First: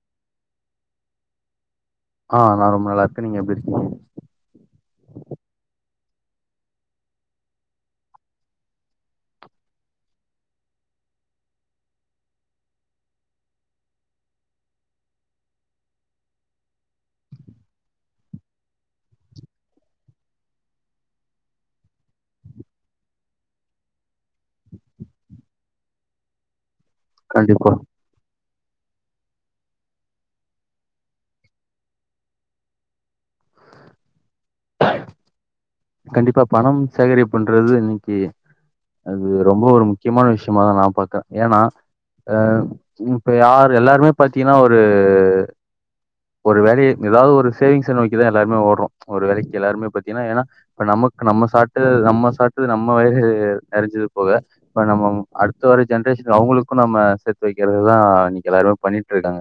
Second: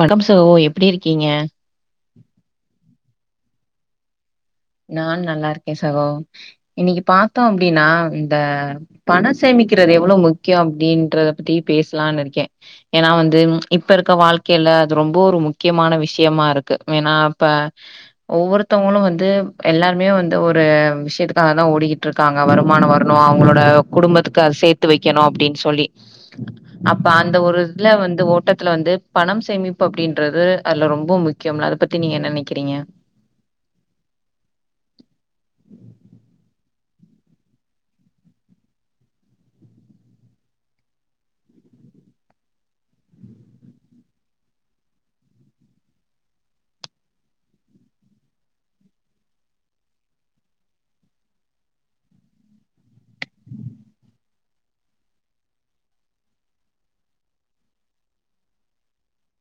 வடம்சோ எப்டி இருக்கீங்க ஆ நா ரொம்ப நல்லா இருக்கே நீங்க எப்டி இருக்கீங்க நானு நல்லா இருக்கே சகோ இன்னைக்கு பாத்தோ அப்டின்னா இந்த பண சேமிக்கிறது எவ்ளோ முக்கியோ அப்டின்றத பத்தி பேசலான்னு இருக்கே ஏன்னா வந்து இப்ப இருக்க வாழ்க்கைல அது ரொம்ப ஒரு முக்கியமான விஷயமா இருக்கு ஏன்னா இப்ப ஒவ்வொருத்தவங்களு வந்து எல்லாருமே வந்து ஒரு விஷயத்துக்காக தா ஓடிக்கிட்டு இருக்காங்க வருமானோ வரணு அவங்களோட குடும்பத்துக்கு அது சேத் விட்டு வைக்கணும் அப்டின் சொல்லி அப்ப அந்த ஒரு கண்டிப்பா இதுல வந்து ஓட்டத்துல வந்து பணம் சேமிப்பு அப்படின்றது அதுல ரொம்ப முக்கியம்ல அத பத்தி நீங்க என்ன நினைக்கிறீங்க கண்டிப்பா பணம் சேகரிப்புன்றது இன்னைக்கி அது ரொம்ப ஒரு முக்கியமான விஷயமாதான் நா பாக்குறேன் ஏன்னா ஆ இப்ப யாரு எல்லாருமே பாத்தீங்கன்னா ஒரு ஒரு வேலைய ஏதாவது ஒரு சேவிங்ச நோக்கிதா எல்லாருமே ஓடுறோ ஒரு வேலைக்கு எல்லாருமே பாத்தீங்கன்னா ஏன்னா இப்ப நமக்கு நம்ம சாப்ட்டு நம்ம சாப்ட்டு நம்ம வயிறு நெறஞ்சது போக இப்ப நம்ம அடுத்த வர ஜென்ரேஷன் அவுங்களுக்கும் நம்ம சேத்து வைக்கிறதுதான் இன்னைக்கு எல்லாருமே பண்ணிட்டு இருக்காங்க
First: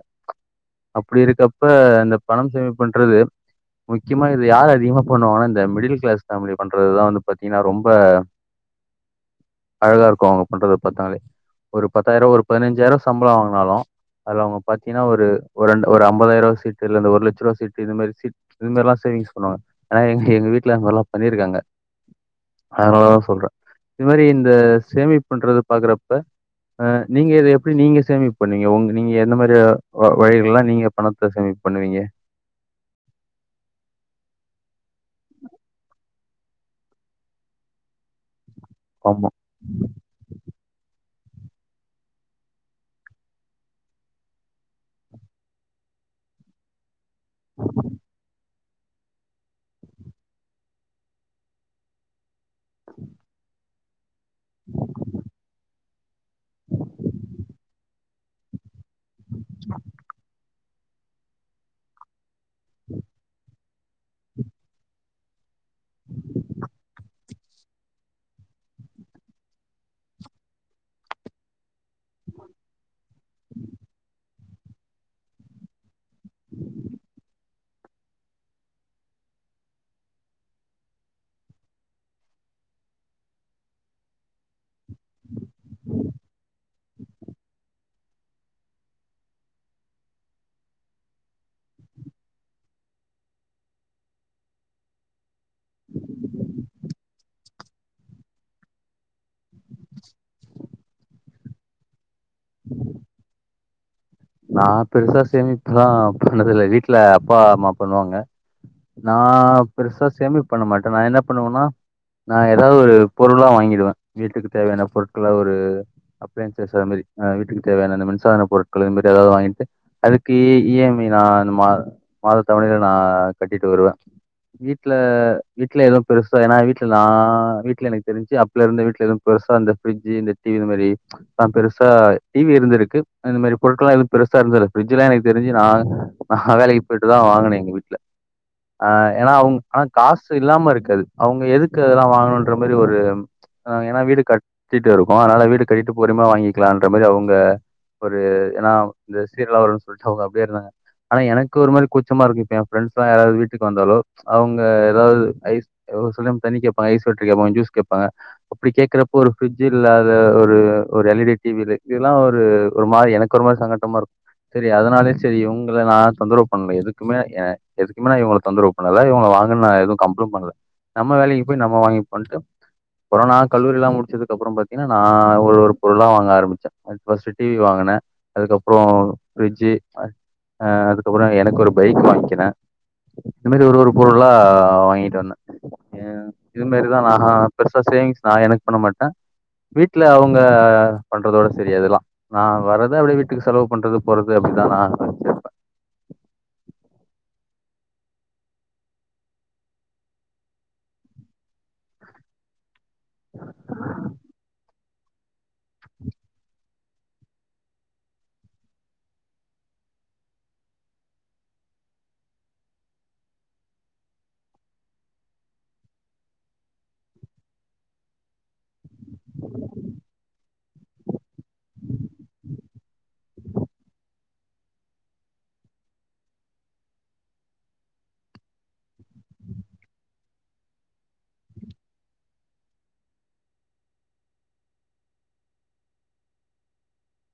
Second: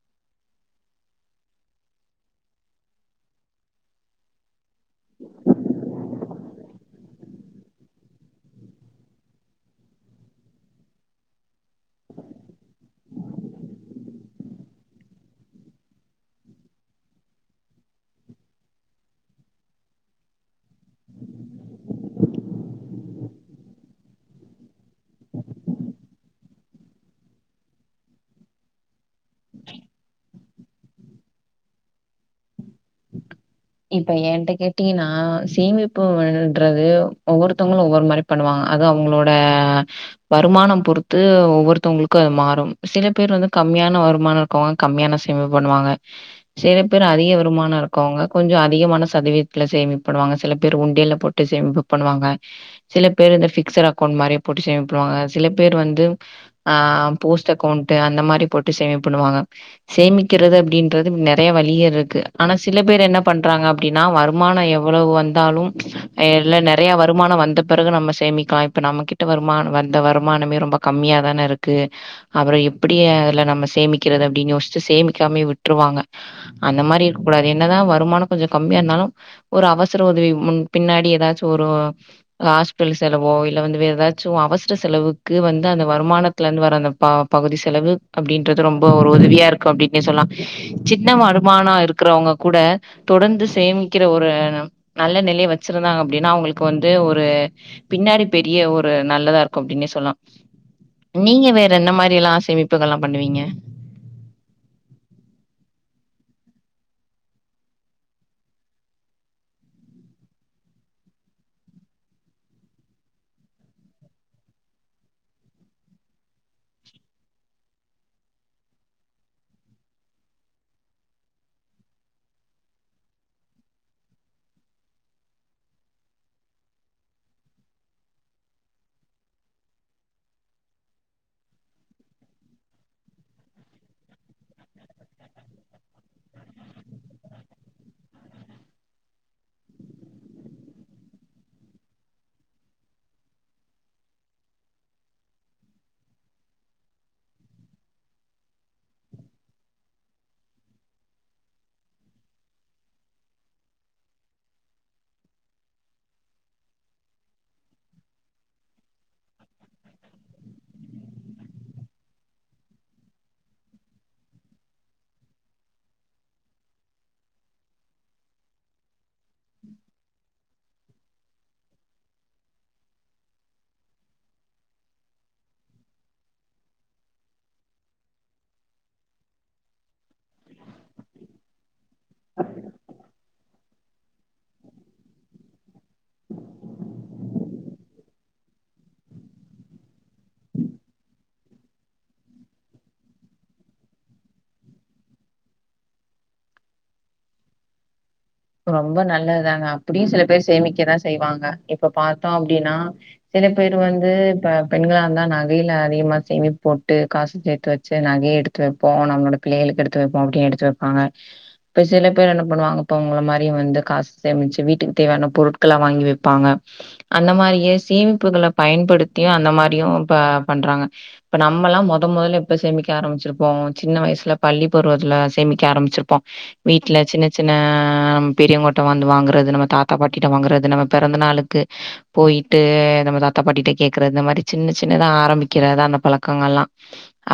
அப்படி இருக்கப்ப இந்த பணம் சேமிப்புன்றது முக்கியமா இது யாரு அதிகமா பண்ணுவாங்கனா இந்த மிடில் கிளாஸ் ஃபேமிலி பண்றதுதா வந்து பாத்தீங்கன்னா ரொம்ப அழகா இருக்கும் அவுங்க பண்றத பாத்தாலே ஒரு பத்தாயிரம் ஒரு பதினஞ்சாயிரம் சம்பளம் வாங்குனாலும் அது அவுங்க பாத்தீங்கன்னா ஒரு ஒரு ரெண்டு ஒரு ஐம்பதாயிரூபா சீட்டு இல்ல இந்த ஒரு லட்ச ரூபா சீட்டு இது மாரி சீ்ட்டு இது மாதிரில்லாம் சேவிங்ஸ் பண்ணுவாங்க ஆனா எங்க எங்க வீட்டுல அந்த மாதிரிலாம் பண்ணியிருக்காங்க அதனாலதா சொல்ற இது மாரி இந்த சேமிப்புன்றத பாக்குறப்ப அ நீங்க இத எப்படி நீங்க சேமிப்பு பண்ணுவீங்க உங்க நீங்க எந்த மாதிரி வழிகள்ல்லாம் நீங்க பணத்த சேமிப்பு பண்ணுவீங்க இப்ப ஏன்ட கேட்டீங்கன்னா சேமிப்புன்றது ஒவ்வொருத்தவுங்களும் ஒவ்வொரு மாரி பண்ணுவாங்க அது ஆமா. அவுங்களோட வருமானம் பொறுத்து ஒவ்வொருத்தவுங்களுக்கும் அது மாறும் சில பேர் வந்து கம்மியான வருமானம் இருக்கும் கம்மியான சேமிப்பு பண்ணுவாங்க சில பேர் அதிக வருமானம் இருக்கவுங்க கொஞ்சம் அதிகமான சதவீதத்துல சேமிப்பு பண்ணுவாங்க சில பேர் உண்டியல்ல போட்டு சேமிப்பு பண்ணுவாங்க சில பேர் இந்த பிக்ஸரா அக்கெளண்ட் மாதிரி போட்டு சேமிப்பு பண்ணுவாங்க சில பேர் வந்து ஆ போஸ்ட் அக்கௌண்ட்டு அந்த மாரி போட்டு சேமிப்பு பண்ணுவாங்க சேமிக்கிறது அப்படின்றது நெறைய வழியே இருக்கு ஆனா சில பேர் என்ன பண்றாங்க அப்படின்னா வருமானம் எவ்வளவு வந்தாலும் இல்ல நெறைய வருமானம் வந்த பிறகு நம்ம சேமிக்கலாம் இப்ப நம்ம கிட்ட வருமானம் வந்த வருமானமே ரொம்ப கம்மியா தான இருக்கு அப்புறம் எப் எப்படி அதுல நம்ம சேமிக்கிறது அப்படின் யோச்சு ச்சு சேமிக்காமே விட்ருவாங்க அந்த மாரி இருக்க கூடாது என்னதா வ வருமானம் கொஞ்சம் கம்மியா இருந்தாலும் ஒரு அவசர உதவி முன் பின்னாடி ஏதாச்சும் ஒரு ஹாஸ்பிட்டல் செலவோ இல்ல வந்து வேற ஏதாச்சும் அவசர செலவுக்கு வந்து அந்த வருமானத் துல இருந்து வர அந்த பகுதி செலவு அப்படின்றது ரொம்ப ஒரு உதவியா இருக்கும் அப்டின்னே சொல்லலாம் சின்ன வருமானம் இருக்குறவுங்க கூட தொடர்ந்து சேமிக்கிற ஒரு நல்ல நிலைய வச்சிருந்தாங்க அப்டின்னா அவுங்களுக்கு வந்து ஒரு பின்னாடி பெரிய ஒரு நல்லதா இருக்கும் அப்டின்னே சொல்லாம் நீங்க வேற என்ன மாரி எல்லா சேமிப்புகள்ல்லாம் பண்ணுவீங்க நா பெருசா சேமிப்புல்லாம் பண்ணது இல்ல வீட்டுல அப்பா அம்மா பண்ணுவாங்க நா பெருசா சேமிப்பு பண்ண மாட்ட நா என்ன பண்ணுவனா நா ஏதாவது ஒரு பொருள்லா வாங்கிடுவ வீட்டுக்கு தேவையான பொருட்களா ஒரு அப்ளையன்ஸஸ் அது மாரி அ வீட்டுக்கு தேவயான இந்த மின்சார பொருட்கள் ஏதாது வாங்கிட்டு அதுக்கு இ இ எம் ஐ இந்த மா மாத தவனைல நா கட்டிட்டு வருவ வீட்ல வீட்ல எதுவு பெருசா ஏன்னா வீட்டுல நா வீட்ல எனக்கு தெரிஞ்சு இல இருந்து வீட்டுல எதும் பெருசா இந்த பிர்ஜி இந்த டிவி இந்த மாரி அதா பெருசா டிவி இருந்திருக்கு இந்த மாரி பொருக்கெல்லா எது பெருசா இருந்தல்ல பிரிட்ஜ்ல்லா எனக்கு தெரிஞ்சு நா வேலைக்கு போயிட்டுதா வாங்கின எங்க வீட்ல ஆ ஏன்னா அவங்க ஆனா காசு இல்லாம இருக்காது அவங்க எதுக்கு அதெல்லா வாங்கணும்ன்ற மாதிரி ஒரு நா ஏன்னா வீடு கட்டிட்டு இருக்கோ அதுனால வீடு கட்டிட்டு பொருமா வாங்கிக்கலாம்ற மாரி அவங்க ஒரு ஏன்னா இந்த சீரல்லவரும்னு சொல்ட்டு அவங்க அப்டியே இருந்தாங்க ஆனா எனக்கு ஒரு மாரி குச்சமா இருக்கும் இப்ப என் ஃப்ரெண்ட்ஸ் எல்லா யாராவது வீட்டுக்கு வந்தாலு அவங்க ஏதாவது ஐஸ் எவளோ சொல்லியு தண்ணி கேப்பா ஐஸ் வாட்டர் கேப்பாங் ஜூஸ் கேப்பாங்க அப்டி கேக்கறப்ப ஒரு ஃபிரிட்ஜ் இல்லாத ஒரு ஒரு எல் டி டிவி இல்லாத ஒரு ஒரு மாரி எனக் ஒரு மாரி சங்கட்டமா இருக் செரி அதனாலயே செரி இவங்கள நா தொந்தரவு பண்ணல எதுக்குமே ஆ எதுக்குமே நா இவங்கள தொந்தரவு அதால இவங்கள வாங்குனு நா எது கம்பெல்வு பண்ணல நம்ம வேலைக்கு போய் நம்ம வாங்கிப்போன்ட்டு அப்புற நா கல்லூரிலா முடிச்சதுக்கு அப்பற பாத்தீங்கன்னா நா ஒரு ஒரு பொருளா வாங்க ஆரம்பிச்ச ஃபர்ஸ்ட் டிவி வாங்கினே அதுக்குகப்றோ ஃபிரிட்ஜ் ஆ அதுக்குகப்றோ எனக்கு ஒரு பைக் வாங்கிக்கினே இந்த மேரி ஒரு ஒரு பொருளா வாங்கிட்டு வந்த என் இது மாரிதா நா பெருசா சேவிங்ஸ் நா எனக்கு பண்ண மாட்ட வீட்ல அவங்க பண்றதோட செரி அதெல்லா நா வர்றத அப்டியே வீட் டுக்கு செலவு பண்றது போறது அப்டிதானா ரொம்ப நல்லதுதாங்க அப்டியு சில பேர் சேமிக்கதா செய்வாங்க இப்ப பாத்தோ அப்டின்னா சில பேர் வந்து இப்ப பெண்களாக இருந்தா நகையையில் அதிகமாக சேமிப்பு போட்டு காசு சேத்து வச்சு நகைய எடுத்து வைப்போ நம்மளோட பிள்ளைகளுக்கு எடுத்து வைப்போ அப்டின் எடுத்து வைப்பாங்க இப்ப சில பேர் என்ன பண்ணுவாங்க இப்ப உங்கள மாதிரியும் வந்து காசு சேமிச்சு வீட்டுக்கு தேவையான பொருட்களை வாங்கி வப்பாங்க அந்த மாரியே சேமிப்புகள பயன்படுத்தியும் அந்த மாரியு ப பண்றாங்க இப்ப நம்மல்லா மொத மொதல்ல எப்ப சேமிக்க ஆரம்பிச்சிருப்போ சின்ன வயசுல பள்ளி பருவத்துல சேமிக்க ஆரம்பிச்சிருப்போ வீட்ல சின்ன சின்ன ஆ நம்ம பெரியவங்கட்ட வந்து வாங்குறது நம்ம தாத்தா பாட்டிட்ட வாங்குறது நம்ம பெறந்த நாளுக்கு போயிட்டு நம்ம தாத்தா பாட்டிட்ட கேக்குறது இந்த மாரி சின்ன சின்னதா ஆரம்பிக்கிறதுத அந்த பழக்கங்கல்லா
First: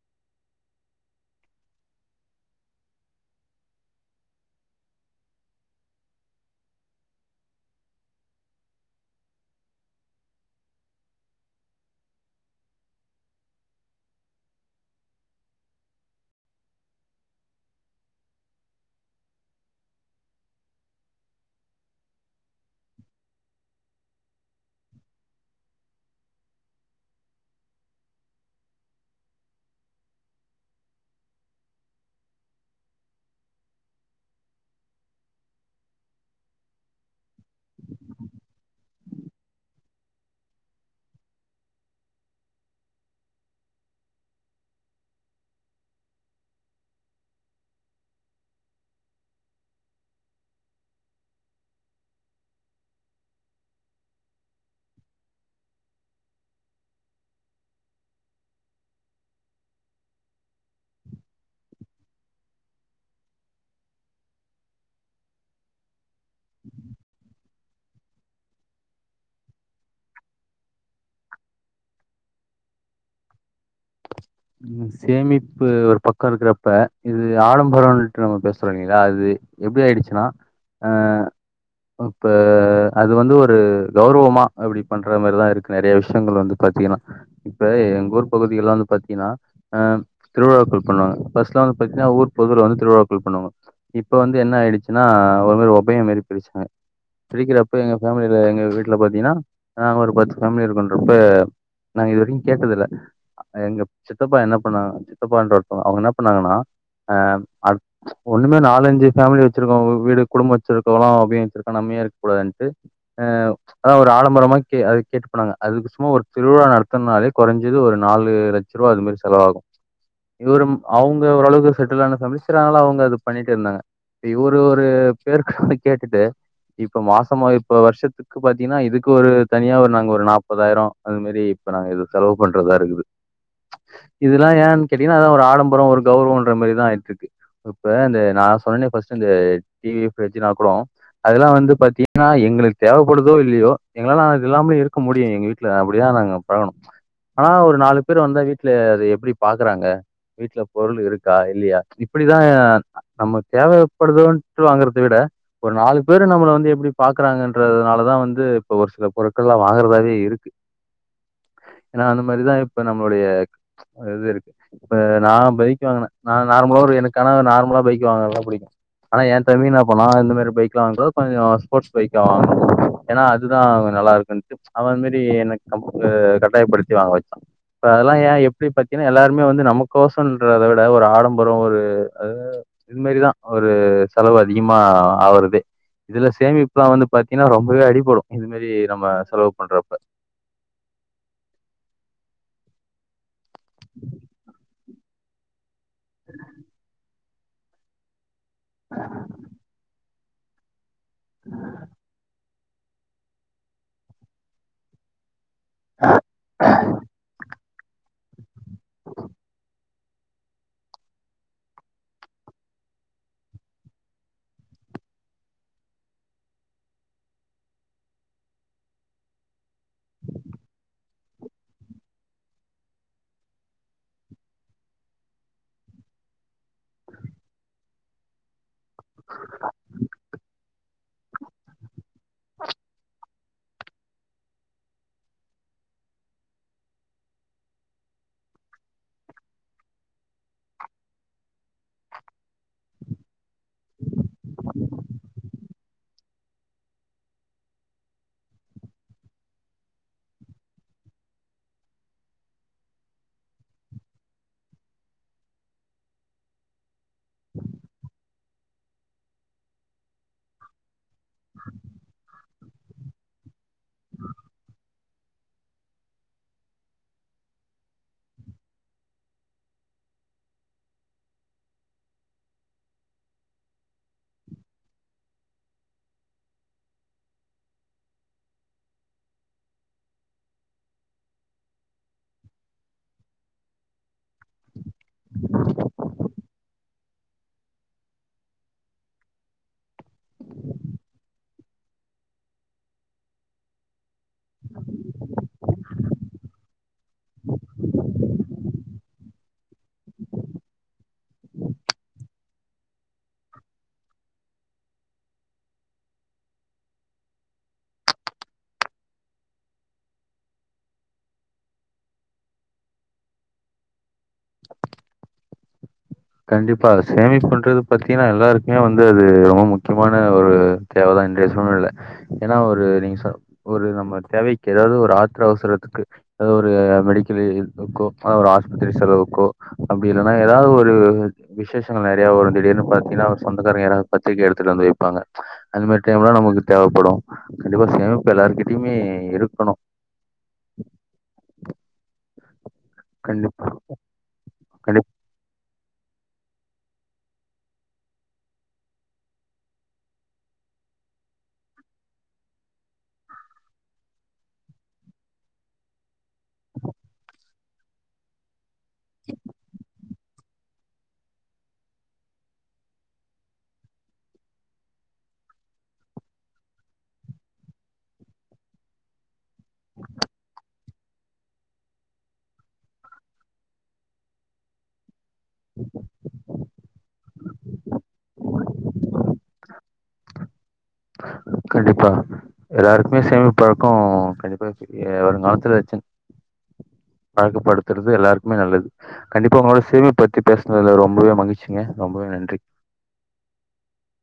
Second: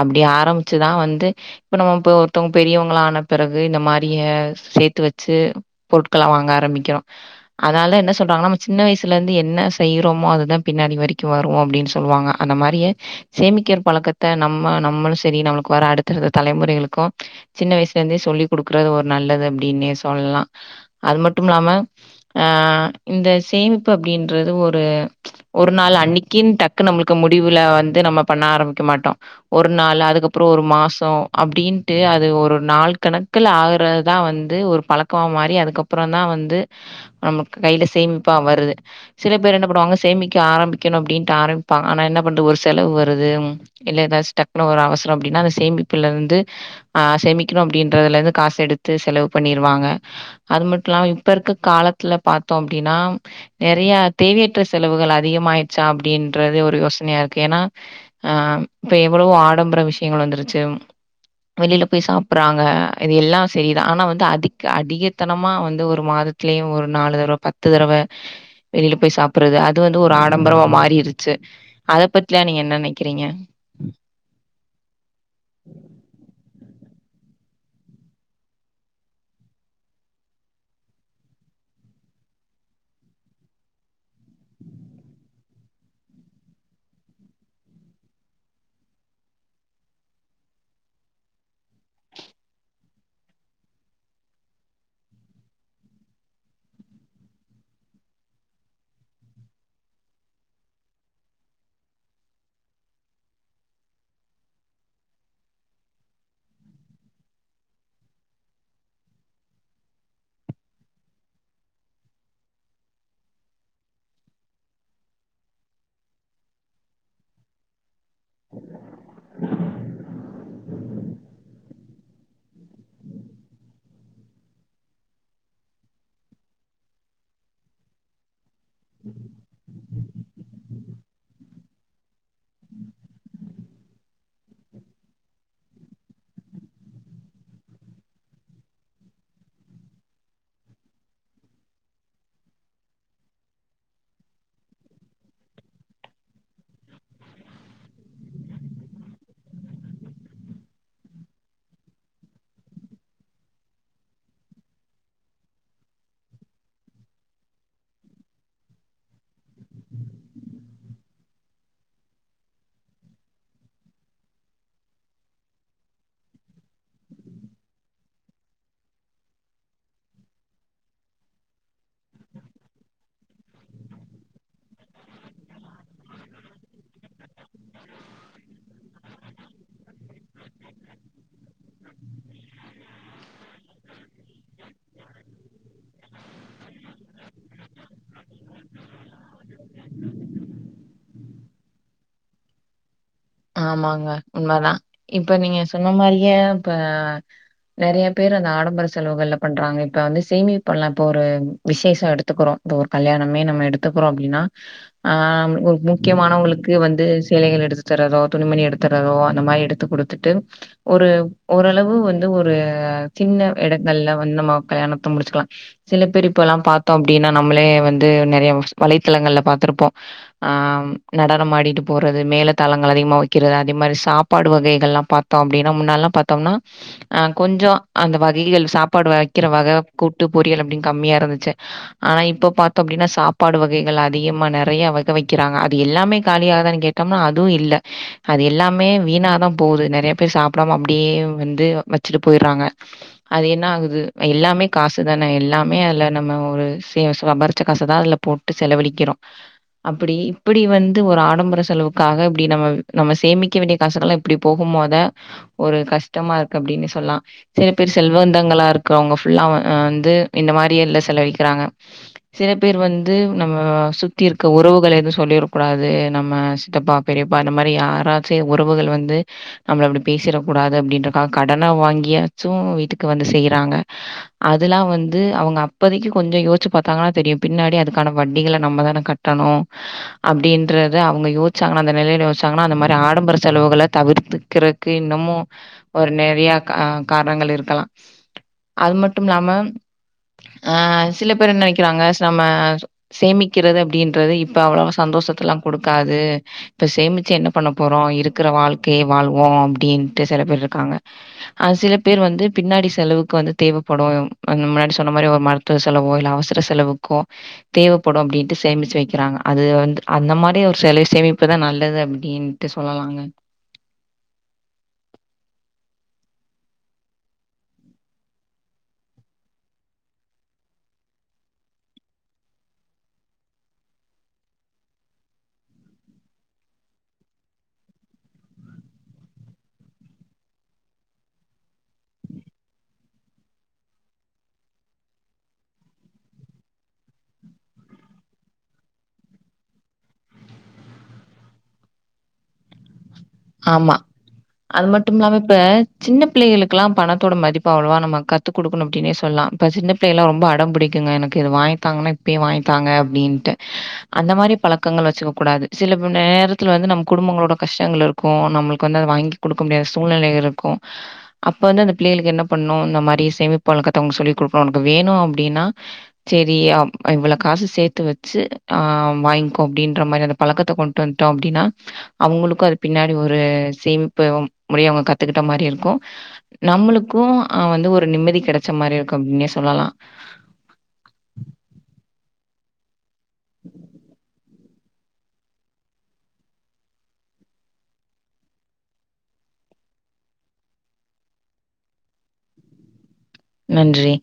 அப்டி ஆரம்பிச்சுதா வந்து இப்ப நம்ம இப்ப ஒருத்தவங்க பெரியவங்களான பிறகு இந்த மாதிரிய சேர்த்து வச் சு பொருட்கள வாங்க ஆரம்பிக்கிறோ அதனாலதா என்ன சொல்றாங்க நம்ம சின்ன வயசுல இருந்து என்ன செய்யறோமோ அதுதா பின்னாடி வரைக்கு வரு அப்டின்னு சொல்லுவாங்க அந்த மாரியே சேமிக்கர பழக்கத்த நம்ம நம்மளு செரி நம்மளுக்கு வர அடுத்தடுத்த தலைமுறைகளுக்கு சின்ன வயசுலருந்தே சொல்லி் கொடுக்குறது ஒரு நல்லது அப்டின்னே சொல்லா அது மட்டுமிலாம ஆ இந்த சேமிப்பு அப்டின்றது ஒரு ஒரு நாள் அன்னைக்குன்னு டக்கு நம்மளுக்கு முடிவுல வந்து நம்ம பண்ண ஆரம்பிக்க மாட்டோ ஒரு நாள் அதுக்கு அப்றோ ஒரு மாசோ அப்டின்ட்டு அது ஒரு நாள் கணக்குல அகுரா தா வந்து ஒரு பழக்கமா மாறி அதுக்கப்ற தா வந்து நம்ம கையில சேமிப்பா வருது சில பேர் என்ன பண்ணுவாங்க சேமிக்க ஆரம்பிக்கணு அப்டின்ட்டு ஆரம்பிப்பாங்க ஆனா என்ன பண்றது ஒரு செலவு வருது இல்ல ஏதாச்ச டக்குனு ஒரு அவசரோ அப்டின்னா அந்த சேமிப்புல இருந்து ஆ சேமிக்கணு அப்டின்றதுல இருந்து காசு எடுத்து செலவு பண்ணிருவாங்க அது மட்டு இல்லாம இப்ப இருக்க காலத்துல பாத்தோ அப்டின்னா நெறையா தேவையற்ற செலவுகள் அதிகமாயிடுச்சா அப்டின்றது ஒரு யோசனையா இருக்கு ஏன்னா ஆ இப்போ எவ்வளவோ ஆடம்பர விஷயங்கள் வந்துருச்சு வெளில போய் சாப்றாங்க இது எல்லா சரிதா ஆனா வந்து அதி க அடிகத்தனமா வந்து ஒரு மாதத்திலே ஒரு நாலு தடவ பத்து தடவ வெளில போய் சாப்புறது அது வந்து ஒரு ஆடம்பரவா மாறிருச்சு அத பத்லா நீங்க என்ன நினைக்கிறீங்க ம் சேமிப்பு ஒரு பக்கொ இருக்கறப்ப இது ஆடம்பரனுட் நம்ம பேசுறோ இல்லைங்ளா அது எப்டி ஆயிடுச்சுனா அ இப்ப அது வந்து ஒரு கௌரவமா அப்டி பண்ற மாரிதா இருக்கு நெறய விஷ்யங்கள் வந்து பாத்தீங்கன்னா இப்ப எங்க ஊர் பகுதி எல்லா வந்து பாத்தீன்னா அ திருவிழாக்கள் பண்ணுவாங்க ஃபர்ஸ்ட்லா வந் பாத்தீனா ஊர் பொதுல வந்து திருவிழாக்கள் பண்ணுவாங்க இப்ப வந்து என்ன ஆயிடுச்சுன்னா ஒரு ஒபய மாறி பிரிச்சாங்க பிரிக்கறப்ப எங்க ஃபமிலில எங்க வீட்ல பாத்தீங்ன்னா நாங்க ஒரு பத்து ஃபமிலி இருக்குன்றப்ப நாங்க இதுவரைக்கு கேட்டதில்ல எங்க சித்தப்பா என்ன பண்ணாங்க சித்தப்பான்ற ஒருத்தவ அவ்ங்க என்னா பண்ணாங்கன்னா அ அது ஒண்ணுமெ நாலஞ்சு ஃபமிலி வெச்சிருக்கோங்க வீடு குடும்ப வெச்சிருக்கோவல்லா அப்டியின் வச்சிருக்கா நம்ம ஏ இருக்க கூடாதுன்ட்டு அ ஆ ஒரு ஆலமரமாக்ய அத கேட்டு போனாங்க அதுக்கு சும்மா ஒரு திருவிழா நடத்துனாலே கொறஞ்சது ஒரு நாலு லட்ச ரூவா அது மாரி செலவாகு இது வெறும் அவுங்க ஓரளவுக்கு செட்டில் ஆன ஃபமிலி சரி அதனால அவ்ங்க அத பண்ணிட்டு இருந்தாங்க இவரு ஒரு போர்கு கேட்டுட்டு இப்ப மாசமா இப்ப வருஷத்துக் க்கு பாத்தீனா இதுக்கு ஒரு தனியா ஒரு நாங்க ஒரு நாப்பதாயிரொ அது மாரி இப்ப நாங்க செலவு பண்றதா இருக்குது இதெல்லா ஏன் கேட்டீன்னா அதுதா ஒரு ஆடம்பரொ ஒரு கௌருவொன்ற மாரிதா ஆயிட்ருக்கு இப்ப இந்த நா சொன்ன பர்ஸ்ட் இந்த டிவி பிரிட்ஜ்லா கோடோ அதெல்லா வந்து பாத்தீங்ன்னா எங்களுக்கு தேவப்படுதோ இல்லயோ எங்களால நா அது இல்லாமலே இருக்க முடியு எங்க வீட்ல அப்டிதா நாங்க பழகணு ஆனா ஒரு நாலு பேர் வந்தா வீட்ல அது எப்டி பாக்கறாங்க வீட்ல பொருள் இருக்கா இல்லயா இப்டிதா நம்ம தேவப்படுதொன்ட்டு வாங்குறத விட ஒரு நாலு பேரு நம்மள வந்து எப்டி பாக்குறாங்கன்றதுனாலதா வந்து இப்ப ஒரு சில பொருட்கள் ல்லா வாங்குறதாவே இருக்கு ஏன்னா அந்த மாரிதா இப்ப நம்மளுடைய இது இருக்கு இப்ப நா பைக் வாங்குன நா நார்மலா ஒரு எனக்கான நார்மலா பைக் வாங்கரதுதா பிடிக்கு ஆனா என் தம்பி என்ன பன்னா இந்த மாரி பைக்லா வாங்றொ கொஞ்சொ ஸ்போட்ஸ் பைக்கா வாங் ஏனா அதுதா நல்லா இருக்குன்னுட்டு அவ அந்மாரி எனக் கம்ல கட்டாயப்படுத்தி வாங்க வெச்சா இப்ப அதெல்லா ஏன் எப்டி பத்தீன்னா எல்லாருமே வந்து நம்க்கோசம்ன்றத விட ஒரு ஆடம்பரரோ ஒரு அ இது மாரிதா ஒரு செலவு அதிகமா ஆவுறதெ இதுல சேமிப்ல்லா வந்து பாத்தீன்னா ரொம்பவே அடிபடு இது மாரி நம்ம செலவு பண்றப்ப ஆமாங்க உண்மதா இப்ப நீங்க சொன்ன மாரியே இப்ப நெறய பேரு அந்த ஆடம்பர செலவுகளல பண்றாங்க இப்போ வந்து சேமிப்பலா இப்போ ஒரு விசேஷொ எடுத்துக்கறோ ஒரு கல்யாணமே நம்ம எடுத்துக்கறோ அப்டின்னா ஆ ஒரு முக்கியமானவங்களுக்கு வந்து சேலைகள் எடுத்து தரதோ துணிமணி எடுத்து தரதோ அந்த மாரி எடுத்து குடுத்துட்டு ஒரு ஓரளவு வந்து ஒரு சின்ன இடங்கள்ல வந்து நம்ம கல்யாணத்த முடிச்சுக்கலா சில பேரு இப்பல்லா பாத்தோ அப்டின்னா நம்மளே வந்து நெறைய வலைத்தளங்கள்ல பாத்துருப்போ ஆ நடனமாடிட்டு போறது மேல தாளங்கள் அதிகமா வச் வக்கிறது அதே மாரி சாப்பாடு வகைகள்லா பாத்தோ அப்டின்னா முன்னல்லா பாத்தோம்னா ஆ கொஞ்சொ அந்த வகைகள் சாப்பாடு வைக்கிற வக கூட்டு பொறியல் அப்டின் கம்மியா இருந்துச்சு ஆனா இப்ப பாத்தோ அப்டின்னா சாப் பாடு வகைகள் அதிகமா நெறைய வக வக்கிறாங்க அது எல்லாமே காலியாகுதானு கேட்டோமா அதுவு இல்ல அது எல்லாமே வீணாதா போது நெறைய பேர் சாப்டாம அப்டியே வந்து வச்சுட்டு போய்றாங்க அது என்ன ஆகுது எல்லாமே காசுதானே எல்லாமே அதுல நம்ம ஒரு சே சம்பரிச்ச காசதா அதுல போட்டு செலவழிக்கிறோ அப்டி இப்டி வந்து ஒரு ஆடம்பர செலவுக்காக இப்டி நம்ம நம்ம சேமிக்க வேண்டிய காசுகள்லா இப்டி போகும்போதா ஒரு கஷ்டமா இருக்கு அப்டின்னு சொல்லா செல பேர் செல்வந்தங்களா இருக்கவங்க ஃபுல்லா வந்து இந்த மாரி எல்லா செலவளிக்கிறாங்க சில பேர் வந்து நம்ம சுத்தி இருக்க உறவுகள எதுவு சொல்லிரு கூடாது நம்ம சித்தப்பா பெரியப்பா இந்த மாரி யாராச்சு உறவுகள் வந்து நம்மள அப்டி பேசிடக் கூடாது அப்படின்றக்காக கடன வாங்கியாச்சு வீட்டுக்கு வந்து செய்யுறாங்க அதெல்லா வந்து அவுங்க அப்பதைக்கி கொஞ்ச யோசிச்சு பாத்தாங்கன்னா தெரியு பின்னாடி அதுக்கான வட்டிகள நம்ம தான கட் டணு அப்டின்றது அவுங்க யோசிச்சாங்கன்னா அந்த நெலைய யோசிச்சாங்கன்னா அந்த மாரி ஆடம்பர செலவுகள தவிர்த்துக்கறக்கு இன்னமு ஒரு நெறையா கா காரணங்கள் இருக்கலா அது மட்டும் இல்லாம ஆ சில பேர் என்ன நெனைக்கிறாங்க நம்ம சேமிக்கிறது அப்டின்றது இப்ப அவ்வளவு சந்தோஷத்த எல்லா குடுக்காது இப்ப சேமி ச்சி என்ன பண்ண போறோ இருக்கிற வாழ்க்கை வாழ்வோ அப்டின்ட்டு செல பேர் இருக்காங்க ஆ சில பேர் வந்து பின்னாடி செலவுக்கு வந்து தேவப்படு கொச்ங முன்னாடி சொன்ன மாரி ஒரு மரத் ட்டு செலவோ இல்ல அவசர செலவுக்கோ தேவப்படு அப்டின்ட்டு சேமிச்சு வக்கிறாங்க அது வந்து அந்த மாரி ஒரு செல சேமிப்புதா நல்லது அப்டின் னுட்டு சொல்லலாங்க கண்டிப்பா சேமிப் பண்றது பாத்தீங்கன்னா எல்லாருக்குமே வந்து அது ரொம்ப முக்கியமான ஒரு தேவதா இன்றைய சூழ்நெலல ஏன்னா ஒரு நீங்க சொல் ஒரு நம்ம தேவைக்கு ஏதாவது ஒரு ஆத்திர அவசரத்துக்கு எதோ ஒரு மெடிக்கல் எமர்ஜென்சிக்கோ அதா ஒரு ஹாஸ்பத்திரி செலவுக்கோ அப்டி இல்லன்னா ஏதாது ஒரு ஆ விசேஷங்கள் நெறையா வரு திடீர்ன்னு பாத்தீங்கன்னா ஒரு சொந்தக்காரங்க யாராவது பத்திரிக்க எடுத்துட்டு வந்து வப்பாங்க அந்த மாரி டைம்லா நமக்கு தேவப்படு கண்டிப்பா சேமிப்பு எல்லாருக்கிட்டயுமே இருக்கணு கண்டிப்பா, ஆமா அது கண்டிப் மட்டுமில்லாம இப்ப சின்ன பிள்ளைகளுக்கெல்லா பணத்தோட மதிப்பு அவ்வளவா நம்ம கத்துக் கொடுக்கணு அப்டின்னே சொல்லலா இப்ப சின்ன பிள்ளையெல்லா ரொம்ப அடம் புடிக்குங்க எனக்கு இது வாங்கத்தாங்கன்னா இப்பயே வாங்கத்தாங்க அப்டின்ட்டு அந்த மாரி பழக்கங்கள் வச்சுக்க கூடாது சில நேரத்துல வந்து நம்ம குடும்பங்களோட கஷ்டங்கள் இருக் கு நம்மளுக்கு வந்து அது வாங்கிக் கொடுக்க முடியாத சூழ்நிலைகள் இருக்கும் அப்ப வந்து அந்த பிள்ளைகளுக்கு என்ன பண்ணு இந்த மாரி சேமிப்பால கத்து அவுங்களுக் சொல்லி்க் குடுக்கணு உனக்கு வேணு அப்டின்னா சேரி இவ்வளோ காசு சேத்து வச்சு ஆ வாங்கிக் கோ அப்டின்ற மாரி அந்த பழக்கத்த கொண்டு வந்ட்டோ அப்டின்னா அவுங்களுக்கு அது பின்னாடி ஒரு சேமிப்பு மாரி அவுங்க கத்துக்கிட்ட மாரி இருக்கும் நம்மளுக்கும் ஆ வந்து ஒரு நிம்மதி கெடைச்ச மாரி இருக்கு அப்டின்னே சொல்லலா கண்டிப்பா எல்லாருக்குமே சேமி பழக்கோ கண்டிப்பா [unintelligible] வருங்காலத்துல வச்சின் பழக்கப்படுத்துறது எல்லாருக்குமே நல்லது கண்டிப்பா உங்களோட சேமிப் பத்தி பேசுனதுல ரொம்பவே மகழ்ச்சிங்க ரொம்பவே நன்றி நன்றி